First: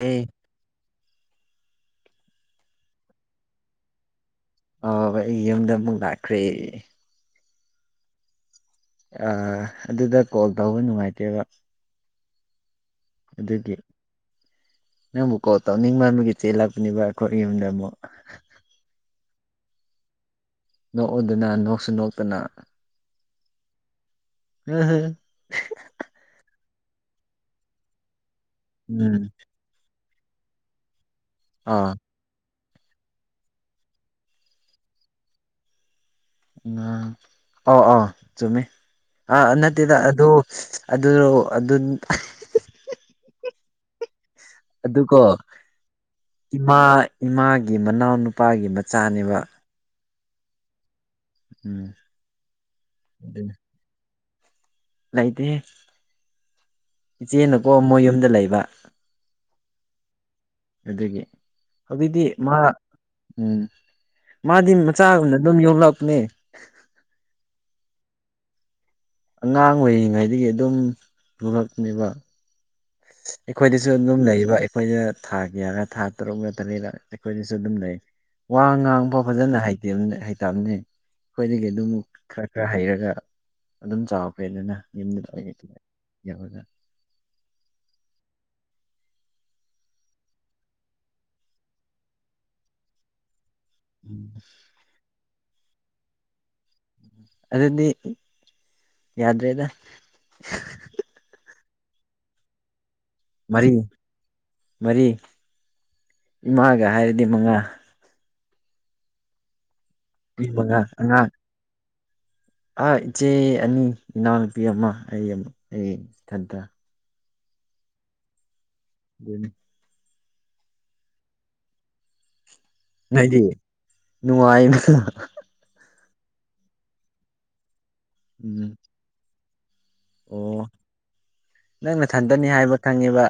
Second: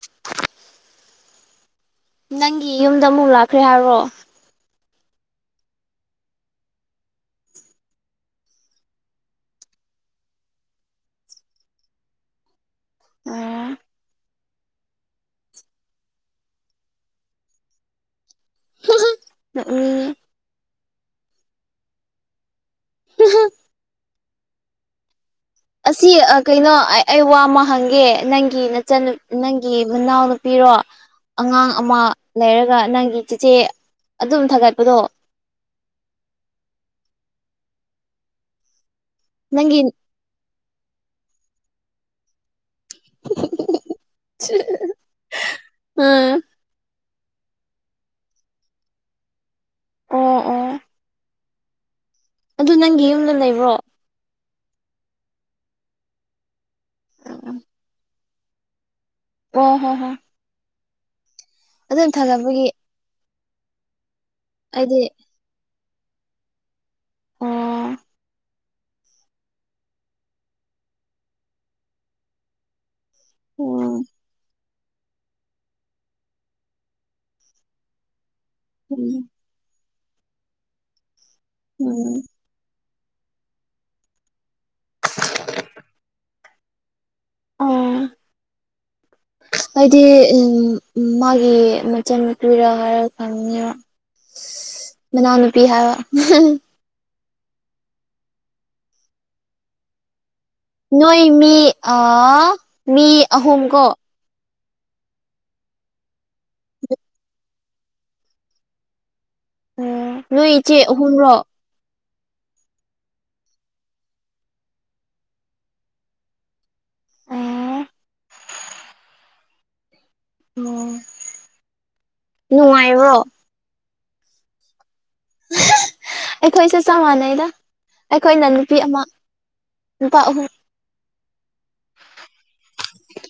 ꯑꯦ ꯅꯪꯒꯤ ꯌꯨꯝꯗ ꯑꯃꯨꯛ ꯂꯥꯛꯈ꯭ꯔꯦ ꯍꯥꯏꯔꯣ ꯑꯣ ꯑꯩ ꯌꯨꯝꯗ ꯑꯃꯨꯛ ꯂꯥꯛꯈ꯭ꯔꯦ ꯑ ꯑꯗꯨꯗ ꯀꯣꯜ ꯇꯧꯕ ꯅꯨꯡꯉꯥꯏꯇꯦꯕ ꯑꯗꯨꯒꯤ ꯅꯪꯕꯨ ꯀꯣꯜ ꯇꯧꯅꯤꯡꯃꯟꯕꯒꯤ ꯆꯦꯜꯂꯛꯄꯅꯦꯕ ꯑꯩꯈꯣꯏ ꯌꯨꯝꯗ ꯑꯃꯨꯛ [unintelligible] ꯎꯝ ꯅꯣꯛꯎꯗꯅ ꯅꯣꯛꯁꯨ ꯅꯣꯛꯇꯅ [unintelligible] [unintelligible] ꯑꯁꯤ ꯑ ꯀꯩꯅꯣ ꯑꯩ ꯋꯥ ꯑꯃ ꯍꯪꯒꯦ ꯅꯪꯒꯤ ꯅꯆꯟ ꯎꯝ ꯅꯪ ꯒꯤ ꯃꯅꯥꯎ ꯅꯨꯄꯤꯔꯣ ꯑꯉꯥꯡ ꯑꯥ ꯑꯃ ꯂꯩꯔꯒ ꯅꯪꯒꯤ ꯆꯦꯆꯦ ꯑꯗꯨꯝ ꯊꯥꯒꯠꯄꯗꯣ ꯑꯥꯎ ꯑꯥꯎ ꯆꯨꯝꯃꯤ ꯑꯥ ꯅꯪꯒꯤ ꯅꯠꯇꯦꯗ ꯑꯗꯨ ꯑꯗꯨꯔꯣ ꯑꯗꯨꯟ [unintelligible] ꯑꯗꯨꯒꯣ ꯎꯝ ꯏꯃꯥ ꯏꯃꯥꯒꯤ ꯃꯅꯥꯎꯅꯨꯄꯥꯒꯤ ꯃꯆꯥꯅꯦꯕ ꯑꯣ ꯑꯣ ꯎꯝ ꯑꯗꯨ ꯅꯪꯒꯤ ꯌꯨꯝꯗ ꯑꯗꯨꯅꯤ ꯂꯩꯕ꯭ꯔꯣ ꯂꯩꯇꯦ ꯏꯆꯦꯅꯀꯣ ꯃꯣꯏ ꯌꯨꯝꯗ ꯂꯩꯕ ꯑꯣ ꯍꯣ ꯍꯣ ꯑꯗꯒꯤ ꯍꯧꯖꯤꯛꯇꯤ ꯃꯥ ꯊꯥꯒꯠꯄꯒꯤ ꯎꯝ ꯃꯥꯗꯤ ꯑꯩꯗꯤ ꯃꯆꯥꯒꯨꯝꯅ ꯑꯗꯨꯝ ꯌꯣꯂꯛꯄꯅꯦ ꯑꯣ ꯑꯉꯥꯡ ꯑꯣꯏꯔꯤꯉꯩꯗꯒꯤ ꯑꯗꯨꯝ ꯄꯨꯔꯛꯅꯦꯕ ꯑꯩꯈꯣꯏꯗꯁꯨ ꯎꯝ ꯑꯗꯨꯝ ꯂꯩꯕ ꯑꯩꯈꯣꯏꯅ ꯊꯥ ꯀꯌꯥꯒ ꯊꯥ ꯇꯔꯨꯛꯒ ꯇꯔꯦꯠꯂ ꯑꯩꯈꯣꯏꯗꯁꯨ ꯑꯗꯨꯝ ꯂꯩ ꯋꯥ ꯉꯥꯡꯕ ꯐꯖꯅꯇ ꯍꯩꯇꯕꯅꯦ ꯑꯩꯈꯣꯏꯗꯒꯤ ꯑꯗꯨꯝ ꯎꯝ ꯈꯔ ꯈꯔ ꯍꯩꯔꯒ ꯑꯗꯨꯝ ꯆꯥꯎꯔꯛꯄꯦ ꯑꯗꯨꯅ ꯌꯨꯝꯗꯨꯗ ꯑꯣꯏꯅ ꯌꯧꯔꯒ [inaudible] ꯍꯥꯏꯗꯤ ꯎꯝ ꯃꯥꯒꯤ ꯃꯆꯟꯅꯨꯄꯤꯔ ꯍꯥꯏꯔꯒ ꯈꯪꯅꯤ [inaudible] ꯃꯅꯧꯅꯨꯄꯤ ꯍꯥꯏꯕ ꯑꯗꯨꯗꯤ ꯌꯥꯗ꯭ꯔꯦꯗ ꯅꯣꯏ ꯃꯤ ꯑ ꯃꯤ ꯑꯍꯨꯝ ꯃꯔꯤ ꯀꯣ ꯃꯔꯤ ꯏꯃꯥꯒ ꯍꯥꯏꯔꯗꯤ ꯃꯉꯥ ꯅꯨꯄꯤ ꯅꯣꯏ ꯏꯆꯦ ꯃꯉꯥ ꯑꯍꯨꯝꯔꯣ ꯑ ꯏꯆꯦ ꯑꯅꯤ ꯏꯅꯥꯎꯅꯨꯄꯤ ꯑꯃ ꯑꯩ ꯑꯩ ꯏꯊꯟꯗ ꯎꯝ ꯑꯣ [inaudible] ꯑꫭ ꯅꯨꯉꯥꯏ ꯉꯗꯤ ꯅꯨꯡꯉꯥꯏ ꯑꯩꯈꯣꯏꯁꯦ ꯆꯞ ꯃꯥꯟꯅꯩꯗ ꯑꯩꯈꯣꯏꯅ ꯎꯝ ꯅꯨꯄꯤ ꯑꯃ ꯅꯨꯄꯥ ꯑꯍꯨꯝ ꯑꯣ ꯅꯪ ꯃꯊꯟꯗꯅꯤ ꯍꯥꯏꯕ ꯈꯪꯉꯤꯕ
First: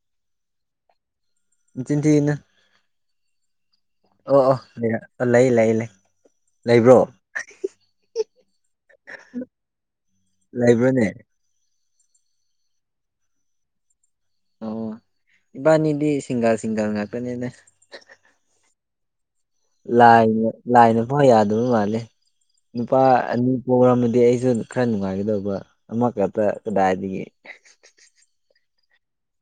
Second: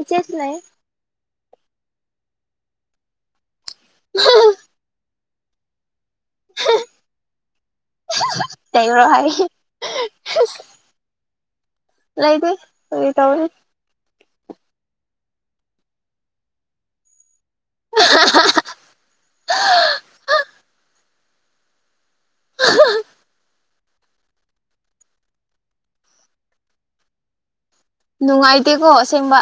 ꯏꯆꯦꯁ ꯂꯩꯏ ꯏꯆꯤꯟ [unintelligible] ꯑꯣ ꯑꯣ ꯂꯩ ꯂꯩ ꯂꯩ ꯂꯩ ꯂꯩꯕ꯭ꯔꯣ ꯇꯕ꯭ꯔꯣ ꯍꯥꯏ ꯂꯥꯏꯕꯅꯦ ꯂꯩꯥꯏꯗꯤ ꯇ ꯑꯣ ꯏꯕꯥꯅꯤꯗꯤ ꯁꯤꯡꯒꯥꯜ ꯁꯤꯡꯒꯜ ꯉꯥꯛꯇꯅꯦꯅꯦ [inaudible] ꯂꯥꯏꯅ ꯂꯥꯏꯅ ꯐ ꯌꯥꯗꯕ ꯃꯥꯂꯦ ꯅꯨꯄꯥ ꯄꯝꯃꯗꯤ ꯑꯩꯁꯨ ꯈꯔ ꯅꯨꯡꯉꯥꯏꯒꯗꯧꯕ ꯑꯃꯈꯛꯇ ꯀꯗꯥꯏꯗꯒꯤ ꯅꯨꯡꯉꯥꯏꯇꯦꯀꯣ ꯑꯁꯦꯡꯕ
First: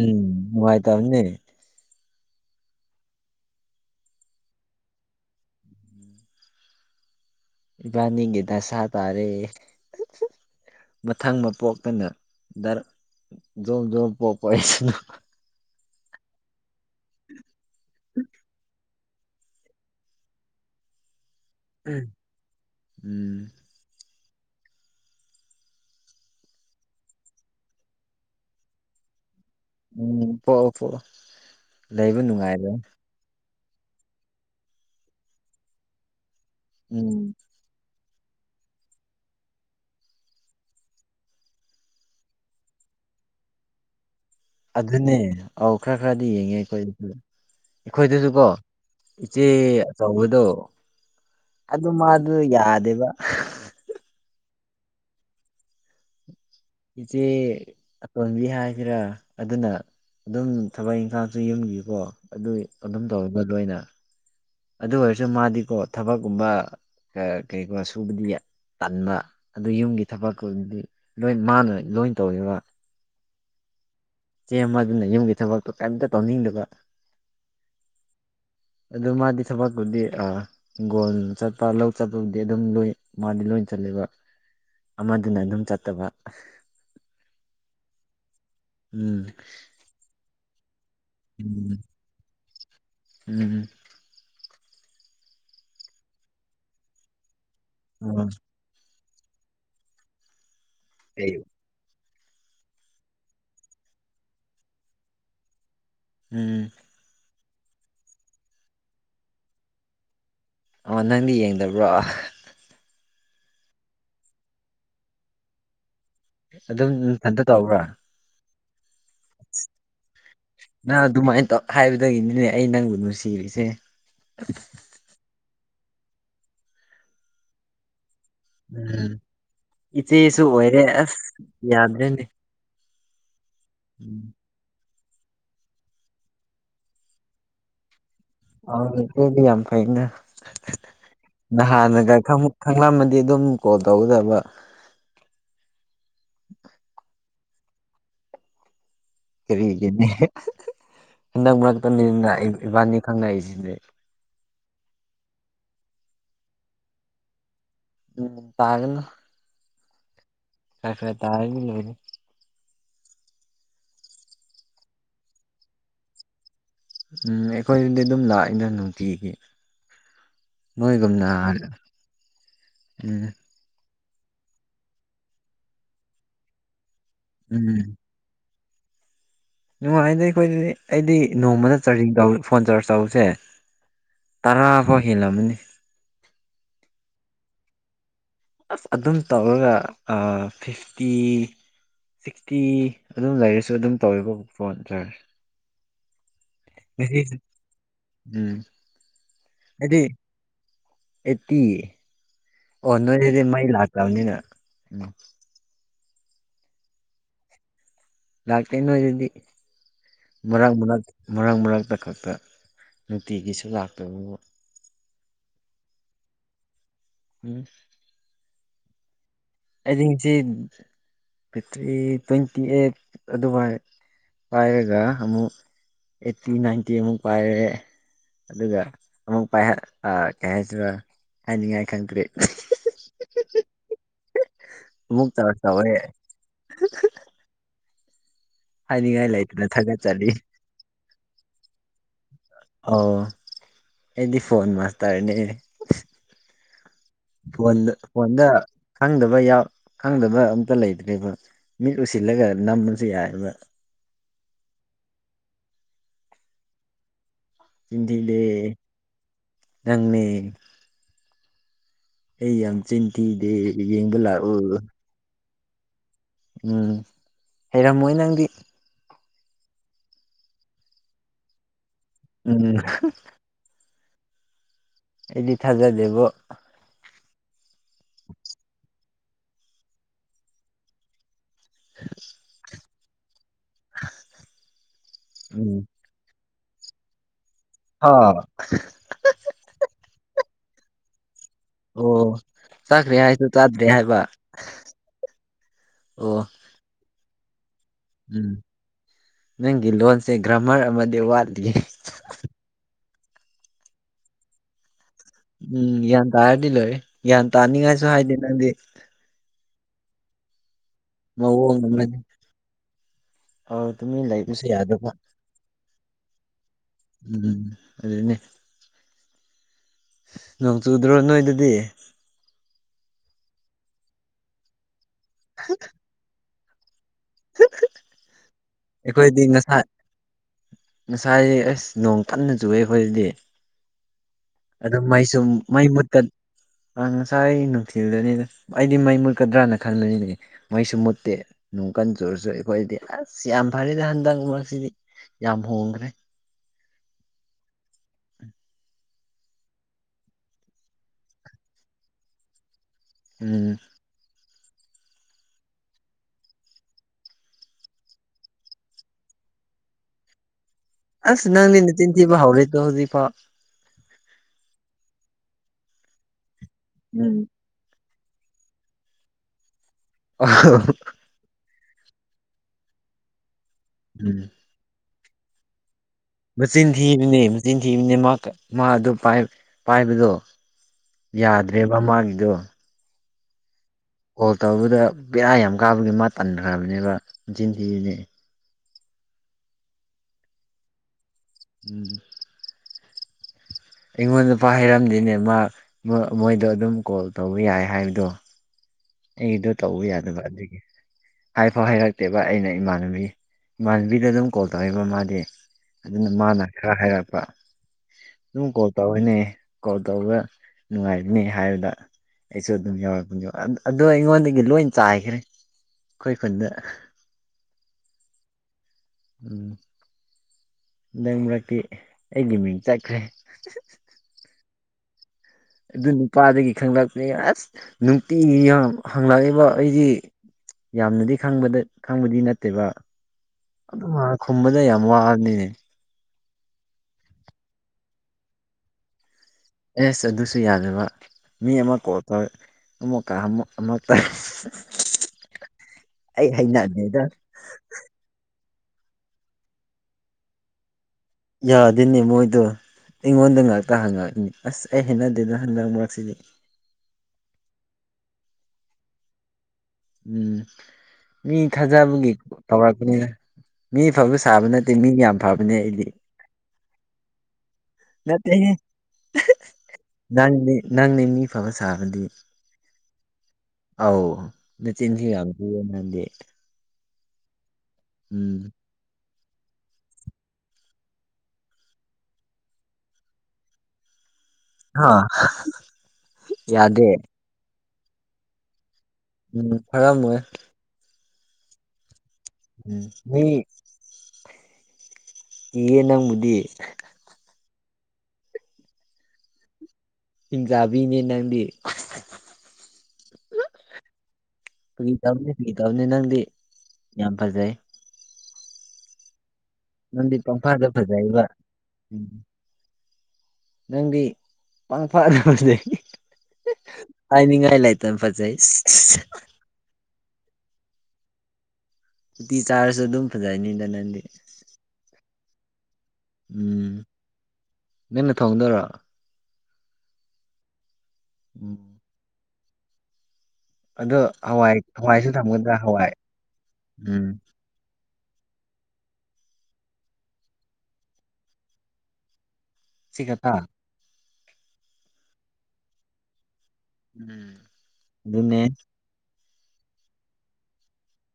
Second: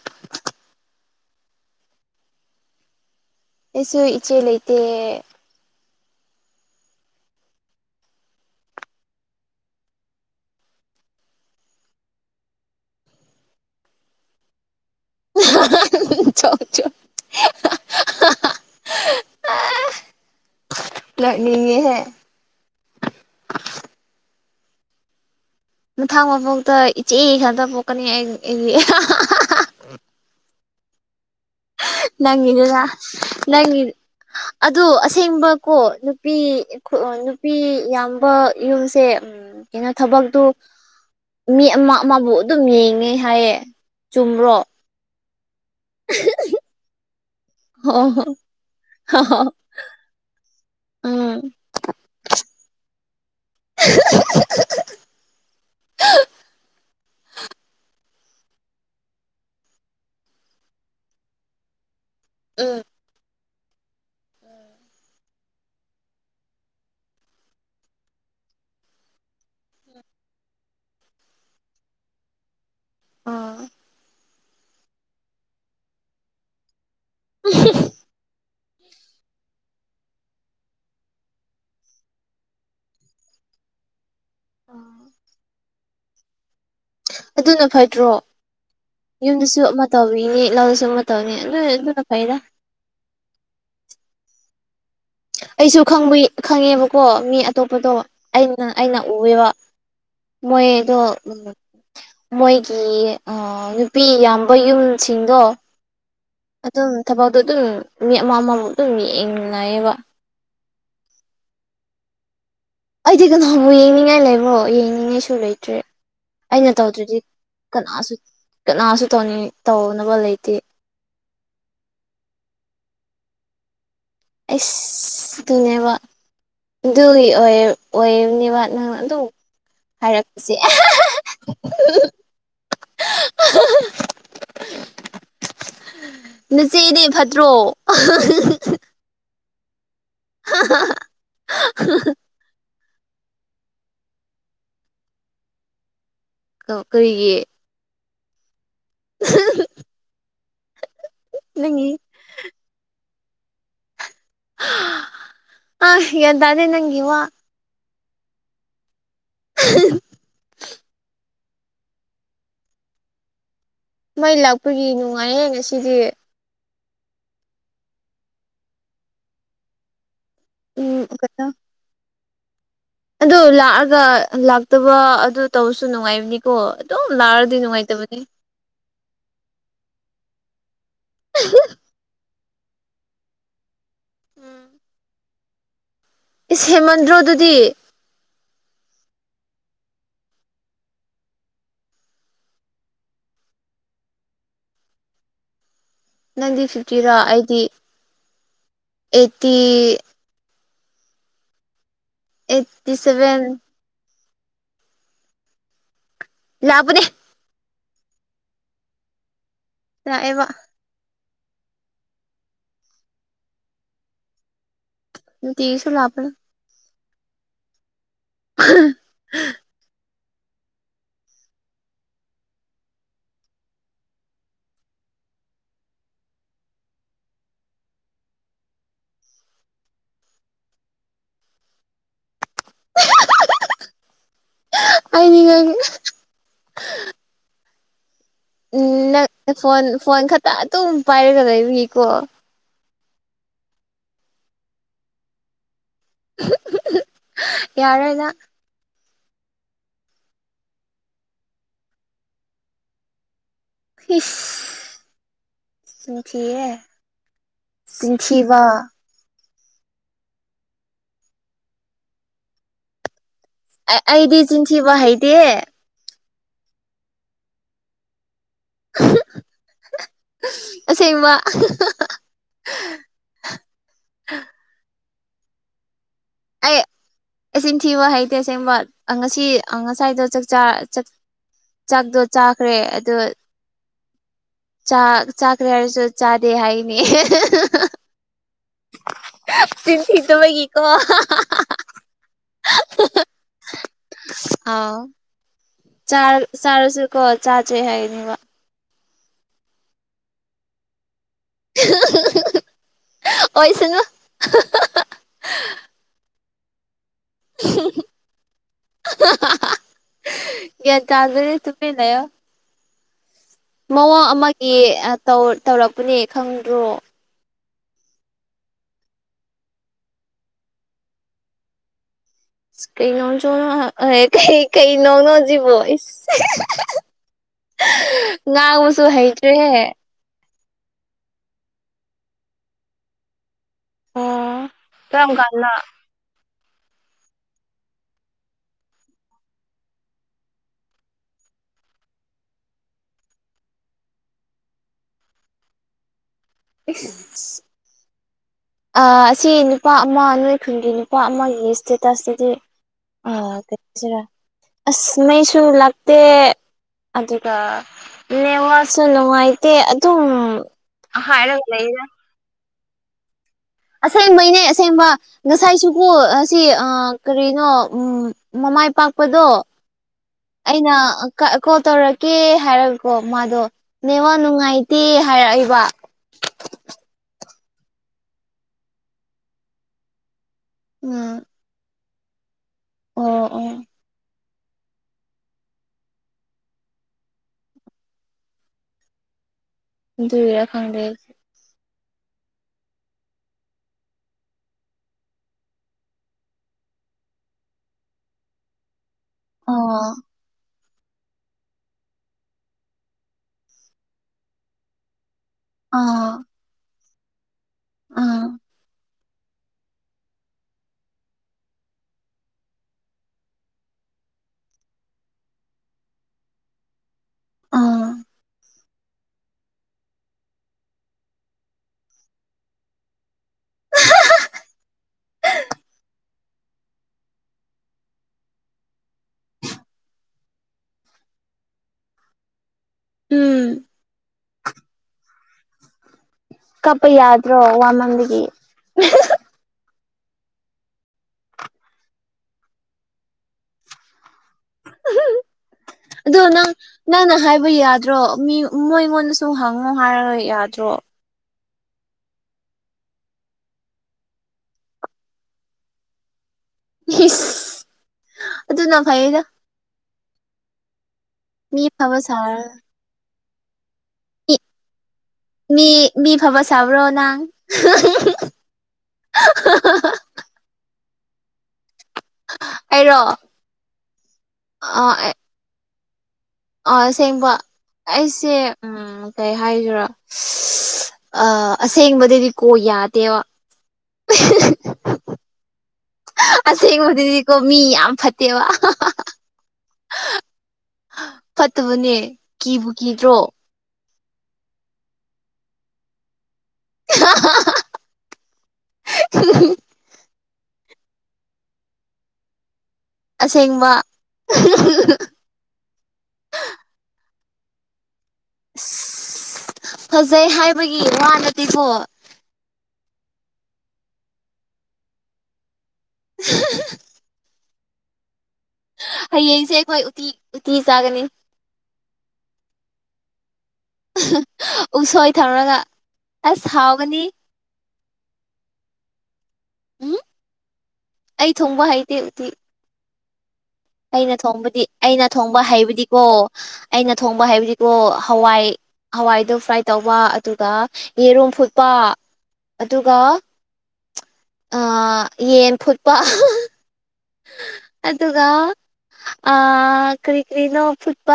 ꯎꯝ ꯅꯨꯉꯥꯏ ꯇꯔꯅꯤ ꯑꯩꯁꯨ ꯏꯆꯦ ꯂꯩꯇꯦ ꯏꯕꯥꯅꯤꯒꯤꯗ ꯁꯥꯥ ꯇꯥꯔꯦ ꯃꯊꯪ ꯃ ꯄꯣꯛꯇꯅ ꯖꯣꯝ ꯖꯣꯝ ꯄꯣꯛꯄ ꯍꯥꯏꯁꯤꯅ [inaudible] [inaudible] ꯑ ꯂꯅꯤꯡꯉꯍꯦ ꯎꯝ ꯃꯊꯪ ꯃꯕꯣꯛꯇ ꯏꯆꯦ ꯈꯟꯇ ꯄꯣꯛꯀꯅꯤ ꯑꯩ ꯄꫭꯛꯑꫭ ꯄꫭꯛꯑꫭ ꯅꯪꯗꯔ ꯅꯪꯒꯤ ꯑꯗꫭ ꯑꯁꯦꯡꯕꯀꯣ ꯅꯨꯄꯤ ꯎꯝ ꯅꯨꯄꯤ ꯌꯥꯝꯕ ꯌꯨꯝꯁꯦ ꯀꯩꯅꯣ ꯊꯕꯛꯇꯨ ꯃꯤ ꯑꯃ ꯑꯃꯕꯨ ꯑꯗꯨꯝ ꯌꯦꯡꯉꯦ ꯍꯥꯏꯌꯦ ꯆꯨꯝꯕ꯭ꯔꯣ ꯑꯗꯨꯅꯦ ꯑꯧ ꯈꯔ ꯈꯔꯗꯤ ꯌꯦꯡꯉꯦ ꯑꯩꯈꯣꯏ ꯑꯩꯈꯣꯏꯗꯁꯨꯀꯣ ꯏꯆꯦ ꯑꯆꯧꯕꯗꯣ ꯎꯝ ꯑꯗꯨ ꯃꯥꯗꯨ ꯌꯥꯗꯦꯕ [inaudible] ꯏꯆꯦ ꯑꯇꯣꯟꯕꯤ ꯍꯥꯏꯁꯤꯔꯥ ꯑꯗꯨꯅ ꯑꯗꯨꯝ ꯊꯕꯛ ꯏꯪꯈꯥꯡꯁꯨ ꯌꯨꯝꯒꯤꯀꯣ ꯑꯗꯨ ꯑꯗꯨꯝ ꯇꯧꯋꯕ ꯑꯣꯏꯅ ꯎꯝ ꯑꯗꯨ ꯑꯣꯏꯔꯁꯨ ꯃꯥꯗꯤꯀꯣ ꯊꯕꯛꯀꯨꯝꯕ ꯀꯩꯀꯨꯝ ꯁꯨꯕꯗꯤ ꯇꯟꯕ ꯑꯗꯨ ꯌꯨꯝꯒꯤ ꯊꯕꯛꯇꯨꯗꯤ ꯂꯣꯏ ꯃꯥꯅ ꯂꯣꯏ ꯇꯧꯔꯤꯕ ꯑꯣꯥ ꯆꯦꯃ ꯑꯗꯨꯅ ꯌꯨꯝꯒꯤ ꯊꯕꯛꯇꯣ ꯀꯔꯤꯝꯇ ꯇꯧꯅꯤꯡꯗꯕ ꯑꯗꯨ ꯃꯥꯗꯤ ꯊꯕꯛꯇꯨꯗꯤ ꯍꯤꯡꯒꯣꯜ ꯆꯠꯄ ꯂꯧ ꯆꯠꯄꯕꯨꯗꯤ ꯑꯗꯨꯝ ꯂꯣꯏ ꯃꯥꯗꯤ ꯂꯣꯏ ꯆꯠꯂꯦꯕ ꯑꯃꯗꯨꯅ ꯑꯗꯨꯝ ꯆꯠꯇꯕ ꯑꯗꯨꯅ ꯐꯠꯇ꯭ꯔꯣ ꯎꯝ ꯌꯨꯝꯗꯁꯨ ꯑꯃ ꯇꯧꯤꯅꯦ ꯂꯥꯎꯗꯁꯨ ꯑꯃ ꯇꯧꯅꯤ ꯅꯣꯏ ꯎꯝ ꯑꯗꯨꯅ ꯀꯩꯗ ꯎꯝ [unintelligible] ꯑꯩꯁꯨ ꯈꯪꯕ ꯈꯪꯉꯦꯕꯀꯣ ꯃꯤ ꯑꯇꯣꯞꯄꯗꯣ ꯑꯣ ꯑꯩ ꯑꯗꯨ ꯑꯩꯅ ꯎꯋꯕ ꯃꯣꯏꯗꯣ ꯎ ꯃꯣꯏꯒꯤ ꯅꯨꯄꯤ ꯌꯥꯝꯕ ꯌꯨꯝꯁꯤꯡꯗꯣ ꯎꯝ ꯑꯗꯨꯝ ꯊꯕꯛꯗꯣ ꯑꯗꯨꯝ ꯃꯤ ꯑꯃ ꯑꯃꯕꯨ ꯑꯗꯨꯝ ꯌꯦꯡ ꯅꯥꯌꯦꯕ ꯑ ꯅꯪꯗꯤ ꯌꯦꯡꯗꯕ꯭ꯔꯣ ꯑꯩꯗꯤ ꯀꯅꯕꯨ ꯌꯦꯡꯅꯤꯡꯉꯥꯏ ꯂꯩꯕ꯭ꯔꯣ ꯌꯦꯡꯅꯤꯡꯉꯥꯏꯁꯨ ꯂꯩꯇ꯭ꯔꯦ ꯑꯩꯅ ꯑꯗꯨꯝ ꯇꯧꯗ꯭ꯔꯗꯤ ꯅꯊꯟꯇ ꯇꯧꯕ꯭ꯔꯥ ꯀꯅꯥꯁꯨ ꯀꯅꯥꯁꯨ ꯇꯧꯅꯤꯡ ꯇꯧꯅꯕ ꯂꯩꯇꯦ ꯅꯪ ꯑꯗꯨꯃꯥꯏꯅ ꯇꯧ ꯍꯥꯏꯕꯗꯒꯤꯅꯤꯅꯦ ꯑꯩ ꯅꯪꯕꯨ ꯅꯨꯡꯁꯤꯔꯤꯁꯦ ꯑꯁ ꯑꯗꯨꯅꯦꯕ ꯑꯗꯨꯒꯤ ꯑꯣꯏ ꯑꯣꯏꯅꯦꯕ ꯑ ꯅꯪ ꯎꯝ ꯑꯗꯨꯝ ꯏꯆꯦꯁꯨ ꯍꯥꯏꯔꯛꯄꯁꯦ ꯑꯣꯏꯔꯦ ꯑꯁ ꯍ [unintelligible] ꯎꯝ [inaudible] ꯅꯆꯦꯗ ꯐꯠꯇ꯭ꯔꯣ ꯑꯦꯗꯤ ꯌꯥꯝ ꯐꯩꯅ ꯅꯍꯥꯟꯅꯒ ꯈꯪ ꯈꯪꯂꯝꯃꯗꯤ ꯑꯗꯨꯝ ꯀꯣꯜ ꯇꯧꯒꯗꯕ ꯀꯔꯤꯒꯤ ꯀꯔꯤꯒꯤꯅꯦ ꯍꯟꯗꯛ ꯅꯪꯒꯤ ꯃꯔꯛꯇꯅꯤꯅ ꯏꯕꯥꯅꯤ ꯈꯪꯅꯏꯁꯤꯅꯦ ꯑ ꯒ꯭ꯌꯥꯟ ꯇꯗꯦ ꯅꯪꯒꯤ ꯋꯥ ꯎꯝ ꯇꯥꯒꯅꯨ ꯎ ꯇꯥꯔꯅꯤ ꯂꯣꯏ ꯃꯩ ꯂꯥꯛꯄꯒꯤ ꯅꯨꯡꯉꯥꯏꯌꯦ ꯉꯁꯤꯗꯤ ꯎꯝ ꯑꯩꯈꯣꯏꯗꯤ ꯑꯗꯨꯝ ꯂꯥꯛꯏꯅ ꯅꯨꯡꯇꯤꯒꯤ ꯎꯝ ꯅꯣꯏꯒꯨꯝꯅ ꯀꯩꯅꯣ ꯎꯝ ꯑꯗꯨ ꯂꯥꯛꯑꯒ ꯂꯥꯛꯇꯕ ꯑꯗꯨ ꯇꯧꯕꯁꯨ ꯅꯨꯡꯉꯥꯏꯕꯅꯤꯀꯣ ꯗꯨꯝ ꯂꯥꯑꯗꯤ ꯎꯝ ꯅꯨꯡꯉꯥꯏꯇꯕꯅꯤ ꯅꯨꯡꯉꯥꯏꯗ ꯑꯩꯈꯣꯏꯗꯗꯤ ꯑꯩꯗꯤ ꯅꯣꯡꯃꯗ ꯆꯥꯖꯤꯡ ꯇꯧ ꯐꯣꯟ ꯆꯥ꯭ꯔꯁ ꯇꯧꯕꯁꯦ ꯎꯝ ꯇꯔꯥꯐꯥꯎ ꯍꯦꯜꯂꯝꯃꯅꯤ ꯏꯁ ꯍꯦꯃꯟꯗ꯭ꯔꯣꯗꯨꯗꯤ ꯑ ꯑꯗꯨꯝ ꯇꯧꯔꯒ ꯐꯤꯐꯇꯤ ꯁꯤꯛꯁꯇꯤ ꯑꯗꯨꯝ ꯂꯩꯔꯁꯨ ꯑꯗꯨꯝ ꯇꯧꯋꯦꯕ ꯐꯣꯟ ꯆꯥ꯭ꯔꯁꯦ ꯅꯪꯗꯤ ꯐꯤꯐꯇꯤꯔꯣ ꯑꯩꯗꯤ ꯎꯝ ꯑꯩꯠꯇꯤ ꯑꯦꯠꯇꯤ ꯑꯩꯠꯇꯤ ꯑꯣ ꯁꯚꯦꯟ ꯅꯣꯏꯁꯤꯗꯤ ꯃꯩ ꯂꯥꯛꯇꯕꯅꯤꯅ ꯎꯝ ꯂꯥꯛꯕꯅꯦ ꯂꯥꯛꯇꯦ ꯅꯣꯏꯗꯨꯗꯤ ꯂꯥꯛꯑꯦꯕ ꯃꯔꯛ ꯃꯔꯛ ꯃꯔꯛ ꯃꯔꯛꯇ ꯈꯛꯇ ꯅꯨꯡꯇꯤꯒꯤꯁꯨ ꯂꯥꯛꯇꯕꯕꯨ ꯅꯨꯡꯇꯤꯒꯤ ꯁꯨꯝ ꯂꯥꯛꯄꯅꯦ ꯎꯝ [unintelligible] ꯑꯩꯗꯤꯉꯤꯁꯤꯠ ꯕꯦꯇ꯭ꯔꯤ ꯇ꯭ꯋꯦꯟꯇꯤ ꯑꯩꯠ ꯑꯗꯨꯏ ꯄꯥꯏꯔꯒ ꯑꯃꯨꯛ ꯑꯩꯠꯇꯤ ꯅꯥꯏꯟꯇꯤ ꯑꯃꯨꯛ ꯄꯥꯏꯔꯦ ꯑꯗꯨꯒ ꯑꯃꯨꯛ ꯀꯩ ꯍꯥꯏꯁꯤꯔ ꯍꯥꯏꯅꯤꯡꯉꯥꯏ ꯈꯪꯗ꯭ꯔꯦ [unintelligible] ꯑꯃꯨꯛ ꯑꯩꯗꯤ ꯆꯥꯔꯖ ꯅꯪ ꯇꯧꯋꯦ ꯎꯝ ꯍꯥꯏꯅꯤꯡꯉꯥꯏ ꯅꯪ ꯂꯩꯇꯅ ꯐꯣꯟ ꯐꯣꯟ ꯊꯥꯒꯠꯆꯔꯤ ꯈꯛꯇ ꯑꯗꯨꯝ ꯄꯥꯏꯔꯒ ꯂꯩꯕꯒꯤꯀꯣ ꯑꯣ ꯑꯩꯗꯤ ꯐꯣꯟ ꯃꯥꯁꯇꯥꯔ ꯅꯦ [unintelligible] ꯋꯥꯟꯗ ꯌꯥꯔꯣꯏ ꯅꯪ ꯋꯥꯟꯗꯥ ꯈꯪꯗꯕ ꯌꯥꯎ ꯈꯪꯗꯕ ꯑꯝꯇ ꯂꯩꯇ꯭ꯔꯦꯕ ꯃꯤꯠ ꯎꯁꯤꯜꯂꯒ ꯅꯝꯕꯁꯨ ꯌꯥꯏꯕ ꯏꯁ ꯆꯤꯟ ꯊꯤꯍꯦ ꯆꯤꯟꯗꯤꯗꯦ ꯅꯪꯅꯦ ꯑꯩ ꯌꯥꯝ ꯆꯤꯟꯊꯤꯗꯦ ꯑꯩ ꯌꯦꯡꯕ ꯑꯩꯗꯤ ꯂꯥꯛꯎ ꯆꯤꯟ ꯊꯤꯕ ꯍꯩꯇꯦ ꯎꯝ ꯍꯩꯔꯝꯃꯣꯏ ꯅꯪꯗꯤ ꯑꯁꯦꯡꯕ ꯎꯝ ꯑꯩꯗꯤ ꯊꯥꯖꯗꯦꯕꯣ ꯑꯩ ꯏꯆꯤꯟ ꯊꯤꯕ ꯍꯩꯇꯦ ꯑꯁꯦꯡꯕ ꯑꯥ ꯉꯁꯤ ꯑꯥ ꯉꯁꯥꯏꯗꯣ ꯆꯥꯛꯆꯥꯔ ꯆꯠ ꯆꯥꯛꯗꯣ ꯆꯥꯈ꯭ꯔꯦ ꯑꯗꯣ ꯆꯥ ꯆꯥꯈ꯭ꯔꯦ ꯎꯝ ꯍꯥꯏꯔꯁꯨ ꯆꯥꯗꯦ ꯍꯥꯏꯒꯅꯤ [unintelligible] ꯍꯥ ꯆꯤꯟ ꯊꯤꯗꯕꯒꯤ ꯀꯣ ꯑꯣ ꯆꯈ꯭ꯔꯦ ꯍꯥꯏꯗꯣ ꯆꯥꯗ꯭ꯔꯦ ꯍꯥꯏꯕ ꯑꯥꯎ ꯆꯥ ꯑꯣ ꯆꯥꯔꯁꯨꯀꯣ ꯆꯥꯗ꯭ꯔꯦ ꯍꯥꯏꯌꯦ ꯎꯝ ꯅꯪꯒꯤ ꯂꯣꯟꯁꯦ ꯒ꯭ꯔꯥꯃꯔ ꯑꯃꯗꯤ ꯋꯥꯠꯂꯤꯌꯦ [unintelligible] ꯑꯣꯏꯁꯅꯨ ꯎꯝ ꯒ꯭ꯌꯥꯟ ꯇꯥꯔꯗꯤ ꯂꯣꯏꯔꯦ ꯒ꯭ꯌꯥꯟ ꯇꯥꯅꯤꯡꯉꯥꯏꯁꯨ ꯍꯥꯏꯗꯦ ꯅꯪꯗꯤ ꯒ꯭ꯌꯥꯟ ꯇꯥꯗ꯭ꯔꯗꯤ ꯃꯑꯣꯡ ꯇꯨꯃꯤꯟ ꯑꯃꯅꯤ ꯂꯩꯌꯣ ꯑꯧ ꯇꯨꯃꯤꯟ ꯃꯑꯣꯡ ꯂꯩꯕꯁꯨ ꯑꯃꯒꯤ ꯌꯥꯗꯕ ꯑ ꯇꯧ ꯇꯧꯔꯛꯄꯅꯦ ꯈꯪꯗ꯭ꯔꯣ ꯎꯝ ꯑꯗꯨꯅꯦ ꯅꯣꯡ ꯆꯨꯗ꯭ꯔꯣ ꯅꯣꯏꯗꯗꯤ ꯏꯁ ꯀꯩꯅꯣꯡ ꯆꯨꯂꯛꯂꯦ ꯀꯩ ꯀꯩ ꯅꯣꯡꯅꯣ ꯁꯤꯕꯨ ꯏꯁ ꯉꯥꯎꯁ ꯑꯩꯈꯣꯏꯗꯤ ꯉꯁꯥꯏ ꯉꯁꯥꯏ ꯑꯩꯁ ꯅꯣꯡ ꯀꯟꯅ ꯆꯨꯏꯌꯦ ꯑꯈꯣꯏꯒꯤꯗꯤ ꯑꯣ ꯑꯗꯨꯝ ꯀꯔꯝ ꯃꯩꯁꯨ ꯀꯥꯟꯗ ꯃꯩ ꯃꯨꯠꯇꯟ ꯑꯥ ꯉꯁꯥꯏ ꯅꯨꯡꯊꯤꯜꯗꯅꯤꯗ ꯑꯩꯗꯤ ꯃꯩ ꯃꯨꯠꯀꯗ꯭ꯔꯅ ꯈꯟꯕꯅꯤꯅꯦ ꯃꯩꯁꯨ ꯃꯨꯠꯇꯦ ꯅꯣꯡ ꯀꯟꯅ ꯆꯨꯔꯁꯨ ꯑꯩꯈꯣꯏꯗꯤ ꯑꯁ ꯁꯤ ꯌꯥꯝ ꯐꯔꯦꯗ ꯍꯟꯗꯛꯃꯔꯛꯁꯤꯗꯤ ꯌꯥꯝ ꯍꯣꯡꯈ꯭ꯔꯦ ꯏꯁ ꯑꯥ ꯑꯁꯤ ꯅꯨꯄꯥ ꯑꯃ ꯅꯣꯏ ꯈꯨꯟꯒꯤ ꯅꯨꯄꯥ ꯑꯃꯒꯤ ꯏꯁꯇꯦꯇꯁꯁꯤꯗꯤ ꯑꯥ ꯎꯝ ꯀꯩꯗꯧꯁꯦꯔꯥ ꯑꯁ ꯃꯩꯁꯨ ꯂꯥꯛꯇꯦ ꯑꯗꯨꯒ ꯅꯦꯠꯋꯥꯛꯁꯨ ꯅꯨꯡꯉꯥꯏꯇꯦ ꯑꯗꯨꯝ ꯑꯁ ꯍꯥꯏꯔꯒ ꯅꯪꯗꯤ ꯂꯩꯗ ꯅꯆꯤꯟ ꯊꯤꯕ ꯍꯧꯔꯦꯗꯣ ꯍꯧꯖꯤꯛꯐꯥꯎ ꯑꯁꯦꯡꯕꯩꯅꯦ ꯑꯁꯦꯡꯕ ꯉꯁꯥꯏꯁꯨꯀꯣ ꯑꯁꯤ ꯎꯝ ꯀꯔꯤꯅꯣ ꯎꯝ ꯃꯃꯥꯏ ꯄꯥꯛꯄꯗꯣ ꯎꯝ ꯑꯩꯅ ꯑꯥ ꯀ ꯀꯣꯜ ꯇꯧꯔꯛꯀꯦ ꯍꯥꯏꯔꯒꯀꯣ ꯃꯥꯗꯣ ꯅꯦꯠꯋꯥꯛ ꯅꯨꯡꯉꯥꯏꯇꯦ ꯍꯥꯏꯔꯛꯏꯕ ꯃꯆꯤꯟ ꯊꯤꯔꯤꯅꯦ ꯃꯆꯤꯟ ꯊꯤꯕꯅꯦ ꯃꯛ ꯃꯥ ꯑꯗꯨ ꯄꯥꯏ ꯄꯥꯏꯕꯗꯣ ꯎꯝ ꯌꯥꯗ꯭ꯔꯦꯕ ꯃꯒꯤꯗꯨ ꯑꯣ ꯑꯣ ꯀꯣꯜ ꯇꯧꯕꯗ ꯕꯦꯔꯥ ꯌꯥꯝ ꯀꯥꯕꯅꯦ ꯃꯥ ꯇꯟꯈ꯭ꯔꯕꯅꯦꯕ ꯃꯆꯤꯟ ꯊꯤꯔꯤꯅꯦ ꯑꯗꯨꯢꯔ ꯈꯪꯗꯩ ꯎꯝ ꯑꯩꯉꯣꯟ ꯐꯥꯎ ꯍꯥꯏꯔꯝꯗꯅꯦ ꯃꯥ ꯃꯣꯏ ꯃꯣꯏꯗꯣ ꯑꯗꯨꯝ ꯀꯣꯜ ꯇꯧꯕ ꯌꯥꯏ ꯍꯥꯏꯕꯗꯨ ꯑꯩꯒꯤꯗꯣ ꯇꯧꯕ ꯑꯣ ꯌꯥꯗꯕ ꯑꯗꯨꯒꯤ ꯍꯥꯏꯐꯥꯎ ꯍꯥꯏꯩꯔꯛꯇꯦꯕ ꯑꯩꯅ ꯏꯃꯥꯟꯅꯕꯤ ꯏꯃꯥꯟꯅꯕꯤꯗ ꯑꯗꯨꯝ ꯀꯣꯜ ꯇꯧꯋꯦꯕ ꯃꯥꯗꯤ ꯑꯗꯨꯅ ꯑꯥ ꯃꯥꯅ ꯈꯔ ꯍꯥꯏꯔꯛꯄ ꯑꯥ ꯑꯗꯨꯝ ꯀꯣꯜ ꯇꯧꯋꯦꯅꯦ ꯀꯣꯜ ꯇꯧꯕ ꯅꯨꯡꯉꯥꯏꯕꯅꯦ ꯍꯥꯏꯕꯗ ꯑꯩꯁꯨ ꯑꯗꯨꯝ ꯌꯧꯔꯛꯄꯅꯦꯕ ꯑꯗ ꯑꯗꯣ ꯑꯩꯉꯣꯟꯗꯒꯤ ꯂꯣꯏ ꯆꯥꯏꯈ꯭ꯔꯦ ꯑꯈꯣꯏ ꯈꯨꯟꯗ ꯑꯥ ꯎꯝ ꯍꯟꯗꯛ ꯃꯔꯛꯇꯤ ꯑꯩꯒꯤ ꯃꯤꯡ ꯆꯠꯈ꯭ꯔꯦ ꯍꯍ ꯑꯗꯨ ꯅꯨꯄꯥꯗꯨꯒꯤ ꯈꯪꯅꯞꯅꯦ ꯑꯁ ꯅꯨꯡꯇꯤꯒꯤ ꯍꯪ ꯍꯪꯂꯛꯂꯦꯕ ꯑꯩꯗꯤ ꯌꯥꯝꯅꯗꯤ ꯈꯪꯕꯗ ꯈꯪꯕꯗꯤ ꯅꯠ ꯇꯦꯕ ꯎꯝ ꯑꯗꯨ ꯃꯥ ꯈꯨꯝꯕꯗ ꯌꯥꯝ ꯋꯥꯕꯅꯤꯅꯦ ꯀꯞꯄ ꯌꯥꯗ꯭ꯔꯣ ꯋꯥꯃꯟꯕꯒꯤ ꯏꯍꯤꯍ ꯑꯦꯁ ꯑꯗꯨꯁꯨ ꯌꯥꯗꯕ ꯃꯤ ꯑꯃ ꯀꯣꯜ ꯇꯧꯔꯦ ꯑꯃꯣꯛꯀꯥ ꯑꯃꯨꯛ ꯇꯩꯁꯁꯁ ꯑ ꯅꯪ ꯅꯪꯅ ꯍꯥꯏꯕ ꯌꯥꯗ꯭ꯔꯣ ꯃꯤ ꯃꯣꯏꯉꯣꯟꯗꯁꯨ ꯍꯪꯉꯣ ꯍꯥꯏꯔꯒ ꯌꯥꯗ꯭ꯔꯣ ꯌꯥꯗꯣꯏꯅꯦ ꯃꯣꯏꯗꯣ ꯑꯩꯉꯣꯟꯗ ꯉꯥꯛꯇ ꯍꯪꯉꯛꯅꯤ ꯑꯁ ꯑꯩ ꯍꯦꯟꯅꯗꯦꯗ ꯍꯟ ꯉꯛ ꯃꯔꯛꯁꯤꯗꯤ ꯑꯗꯨꯅ ꯐꯩꯌꯦꯗ ꯎꯝ ꯃꯤ ꯑꯐꯕ ꯊꯥꯖꯕꯒꯤ ꯁꯥꯔꯒ ꯇꯧꯔꯛꯄ ꯃꯤ ꯐꯕ ꯃꯤ ꯁꯥꯕ ꯅꯠꯇꯦ ꯃꯤ ꯌꯥꯝ ꯐꯕꯅꯦ ꯃꯤ ꯑꯩꯗꯤ ꯃꯤ ꯐꯕ ꯁꯥꯕ꯭ꯔꯣ ꯅꯪ ꯅꯪꯅꯦ ꯅꯪꯅꯦ ꯃꯤ ꯐꯕ ꯁꯥꯕꯗꯤ ꯑꯩꯔꯣ ꯑꯧ ꯅ ꯑ ꯇꯤꯟꯁꯤꯒꯥꯡꯁꯤꯅꯗꯤ ꯑ ꯁꯦꯡꯕ ꯑꯩꯁꯦ ꯎꯝ ꯎꯝ ꯀꯩ ꯍꯥꯏꯁꯤꯔꯥ ꯑ ꯑꯁꯦꯡꯕꯗꯗꯤ ꯀꯣ ꯌꯥꯗꯦꯕ ꯍꯥ ꯌꯥꯗꯦ ꯑꯁꯦꯡꯕꯗꯤꯗꯤꯀꯣ ꯃꯤ ꯌꯥꯝ ꯐꯠꯇꯦꯕ ꯎꯝ ꯐꯔꯝꯃꯣꯏ ꯐꯠꯇꯕꯨꯅꯦ ꯎꯝ ꯃꯤꯣꯏ ꯏꯌꯦ ꯅꯪꯕꯨꯗꯤ ꯍꯥ ꯍ ꯍꯤꯡ ꯆꯥꯕꯤꯅꯦ ꯅꯪꯗꯤ ꯑꯁꯦꯡꯕ ꯀꯇꯕꯅꯤ ꯅꯪꯗꯤ ꯌꯥꯝ ꯐꯖꯩ ꯅꯪꯗꯤ ꯐꯖꯩ ꯄꯪꯐꯥꯗ ꯍꯥꯏꯕꯒꯤ ꯋꯥ ꯐꯖꯩꯕ ꯅꯠꯇꯦꯀꯣ ꯎꯝ ꯅꯪꯗꯤ ꯄꯪ ꯐꯥꯗꯕꯁꯦ ꯍꯥꯏꯅꯤꯡꯉꯥꯏ ꯂꯩꯇꯦ ꯎꯇ ꯐꯖꯩꯁ ꯍꯌꯦꯡꯁꯦ ꯑꯩꯈꯣꯏ ꯎꯇꯤ ꯎꯇꯤ ꯆꯥꯒꯅꯤ ꯇꯤ ꯆꯥꯔꯁꯨ ꯑꯗꯨꯝ ꯐꯖꯅꯤꯗꯅ ꯅꯥꯟꯗꯤ ꯎꯁꯣꯏ ꯊꯧꯅ ꯎꯝ ꯅꯪꯅ ꯊꯣꯡꯗꯣꯏꯔ ꯎꯝ ꯑꯩ ꯎꯝ ꯊꯣꯡꯕ ꯍꯩꯇꯦ ꯎꯇꯤ ꯑꯗꯣ ꯑꯩꯅ ꯍꯋꯥꯏ ꯊꯣꯡꯕꯗꯤ ꯑꯩꯅ ꯍꯋꯥꯏꯁꯨ ꯊꯣꯡꯕ ꯊꯝꯒꯗ꯭ꯔꯥ ꯍꯋꯥꯏ ꯍꯥꯏꯕꯗꯤꯀꯣ ꯑꯩꯅ ꯎꯝ ꯊꯣꯡꯕ ꯍꯩꯕꯗꯤ ꯕꯣ ꯍꯋꯥꯏ ꯍꯋꯥꯏꯗꯣ ꯐ꯭ꯔꯥꯏ ꯇꯧꯕ ꯑꯗꯨꯒ ꯌꯦꯔꯨꯝ ꯐꯨꯠꯄ ꯑꯗꯨꯒ ꯁꯤ ꯈꯛꯇ ꯌꯦꯟ ꯐꯨꯠꯄ ꯎꯝ ꯑꯗꯨꯒ ꯑꯗꯨꯅꯦ ꯀꯔꯤ ꯀꯔꯤꯅꯣ ꯐꯨꯠꯄ